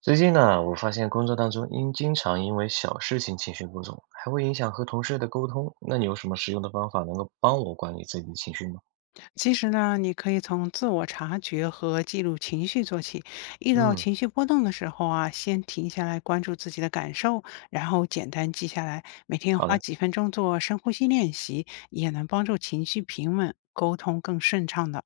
最近呢，我发现工作当中因经常因为小事情情绪波动，还会影响和同事的沟通。那你有什么实用的方法能够帮我管理自己的情绪吗？其实呢，你可以从自我察觉和记录情绪做起。遇到嗯，情绪波动的时候啊，先停下来关注自己的感受，然后简单记下来。每天好花的，几分钟做深呼吸练习，也能帮助情绪平稳，沟通更顺畅的。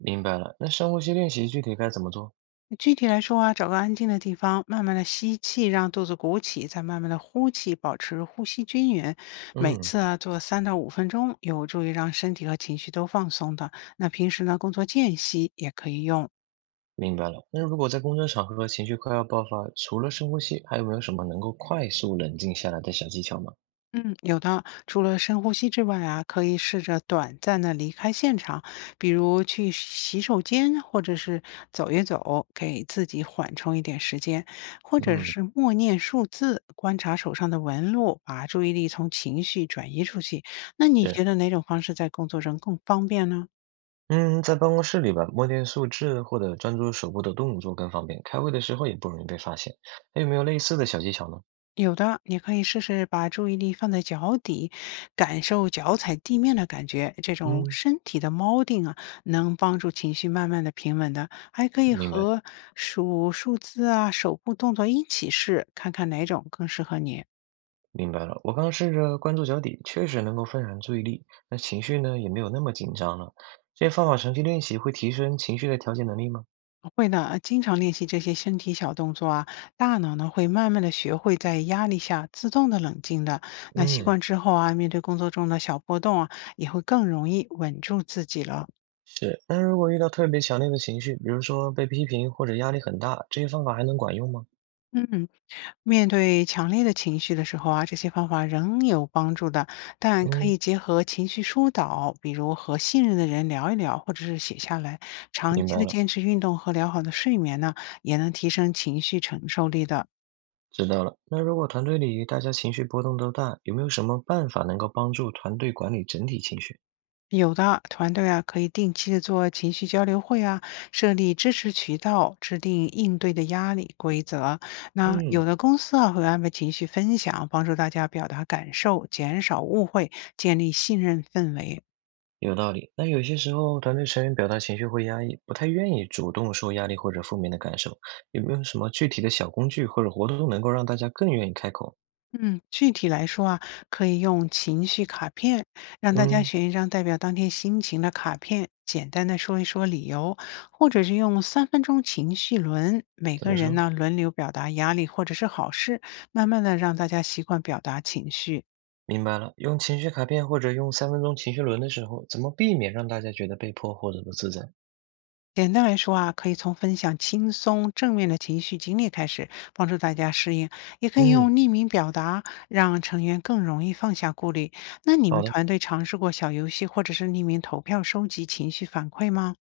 明白了。那深呼吸练习具体该怎么做？具体来说啊，找个安静的地方，慢慢的吸气，让肚子鼓起，再慢慢的呼气，保持呼吸均匀。每嗯，次啊做3到5分钟，有助于让身体和情绪都放松的。那平时呢，工作间隙也可以用。明白了。那如果在工作场合情绪快要爆发，除了深呼吸，还有没有什么能够快速冷静下来的小技巧吗？嗯，有的。除了深呼吸之外啊，可以试着短暂的离开现场，比如去洗手间，或者是走一走，给自己缓冲一点时间，或者嗯，是默念数字，观察手上的纹路，把注意力从情绪转移出去。那你对。觉得哪种方式在工作中更方便呢？嗯，在办公室里吧，摸念数字或者专注手部的动作更方便，开会的时候也不容易被发现。还有没有类似的小技巧呢？有的，你可以试试把注意力放在脚底，感受脚踩地面的感觉。这种嗯，身体的锚定啊，能帮助情绪慢慢的平稳的。还可以明白。和数数字啊、手部动作一起试，看看哪种更适合你。明白了，我刚刚试着关注脚底，确实能够分散注意力，那情绪呢也没有那么紧张了。这些方法长期练习会提升情绪的调节能力吗？会的，经常练习这些身体小动作啊，大脑呢会慢慢的学会在压力下自动的冷静的。那习嗯，惯之后啊，面对工作中的小波动啊，也会更容易稳住自己了。是。那如果遇到特别强烈的情绪，比如说被批评或者压力很大，这些方法还能管用吗？嗯，面对强烈的情绪的时候啊，这些方法仍有帮助的，但可嗯，以结合情绪疏导，比如和信任的人聊一聊，或者是写下来。长明期白的了，坚持运动和良好的睡眠呢，也能提升情绪承受力的。知道了。那如果团队里大家情绪波动都大，有没有什么办法能够帮助团队管理整体情绪？有的团队啊，可以定期的做情绪交流会啊，设立支持渠道，制定应对的压力规则。那有嗯。的公司啊，会安排情绪分享，帮助大家表达感受，减少误会，建立信任氛围。有道理。那有些时候，团队成员表达情绪会压抑，不太愿意主动说压力或者负面的感受。有没有什么具体的小工具或者活动能够让大家更愿意开口？嗯，具体来说啊，可以用情绪卡片，让大家嗯，选一张代表当天心情的卡片，简单的说一说理由，或者是用3分钟情绪轮，每怎个么人说？呢轮流表达压力或者是好事，慢慢的让大家习惯表达情绪。明白了，用情绪卡片或者用3分钟情绪轮的时候，怎么避免让大家觉得被迫或者不自在？简单来说啊，可以从分享轻松正面的情绪经历开始，帮助大家适应；也可以用嗯，匿名表达，让成员更容易放下顾虑。那你们好的。团队尝试过小游戏或者是匿名投票收集情绪反馈吗？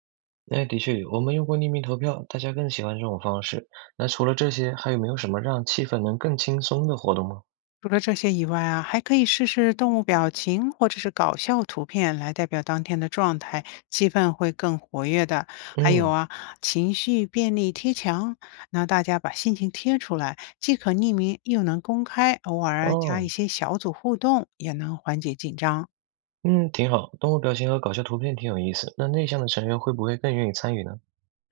那的确，我们用过匿名投票，大家更喜欢这种方式。那除了这些，还有没有什么让气氛能更轻松的活动吗？除了这些以外啊，还可以试试动物表情或者是搞笑图片来代表当天的状态，气氛会更活跃的。还有嗯，啊，情绪便利贴墙，那大家把心情贴出来，既可匿名又能公开，偶尔啊加一哦，些小组互动，也能缓解紧张。嗯，挺好。动物表情和搞笑图片挺有意思。那内向的成员会不会更愿意参与呢？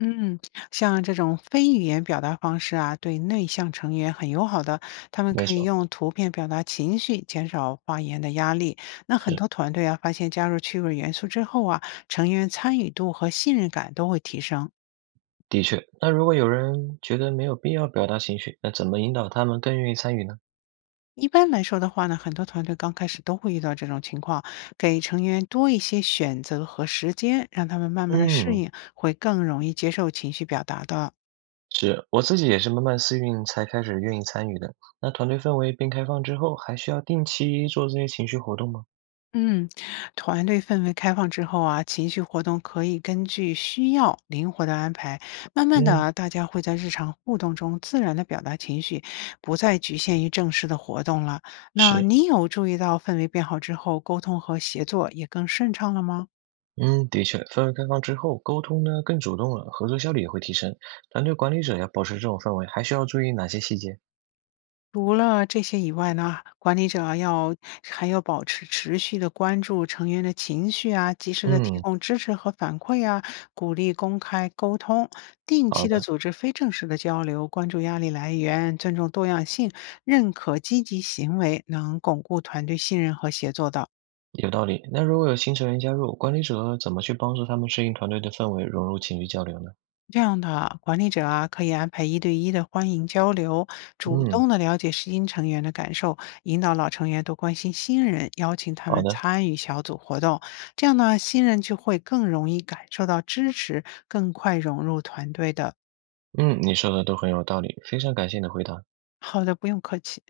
嗯，像这种非语言表达方式啊，对内向成员很友好的，他们没可以错，用图片表达情绪，减少发言的压力。那很是，多团队啊，发现加入趣味元素之后啊，成员参与度和信任感都会提升。的确。那如果有人觉得没有必要表达情绪，那怎么引导他们更愿意参与呢？一般来说的话呢，很多团队刚开始都会遇到这种情况，给成员多一些选择和时间，让他们慢慢的适嗯，应，会更容易接受情绪表达的。是，我自己也是慢慢适应才开始愿意参与的。那团队氛围变开放之后，还需要定期做这些情绪活动吗？嗯，团队氛围开放之后啊，情绪活动可以根据需要灵活的安排。慢慢的嗯，啊大家会在日常互动中自然的表达情绪，不再局限于正式的活动了。那是，你有注意到氛围变好之后，沟通和协作也更顺畅了吗？嗯，的确，氛围开放之后，沟通呢更主动了，合作效率也会提升。团队管理者要保持这种氛围，还需要注意哪些细节？除了这些以外呢，管理者要还要保持持续的关注成员的情绪啊，及时的提嗯，供支持和反馈啊，鼓励公开沟通，定期好的的。组织非正式的交流，关注压力来源，尊重多样性，认可积极行为，能巩固团队信任和协作的。有道理。那如果有新成员加入，管理者怎么去帮助他们适应团队的氛围，融入情绪交流呢？这样的管理者啊，可以安排1对1的欢迎交流，主嗯，动的了解新成员的感受，引导老成员多关心新人，邀请他好们的，参与小组活动。这样呢，新人就会更容易感受到支持，更快融入团队的。嗯，你说的都很有道理，非常感谢你的回答。好的，不用客气。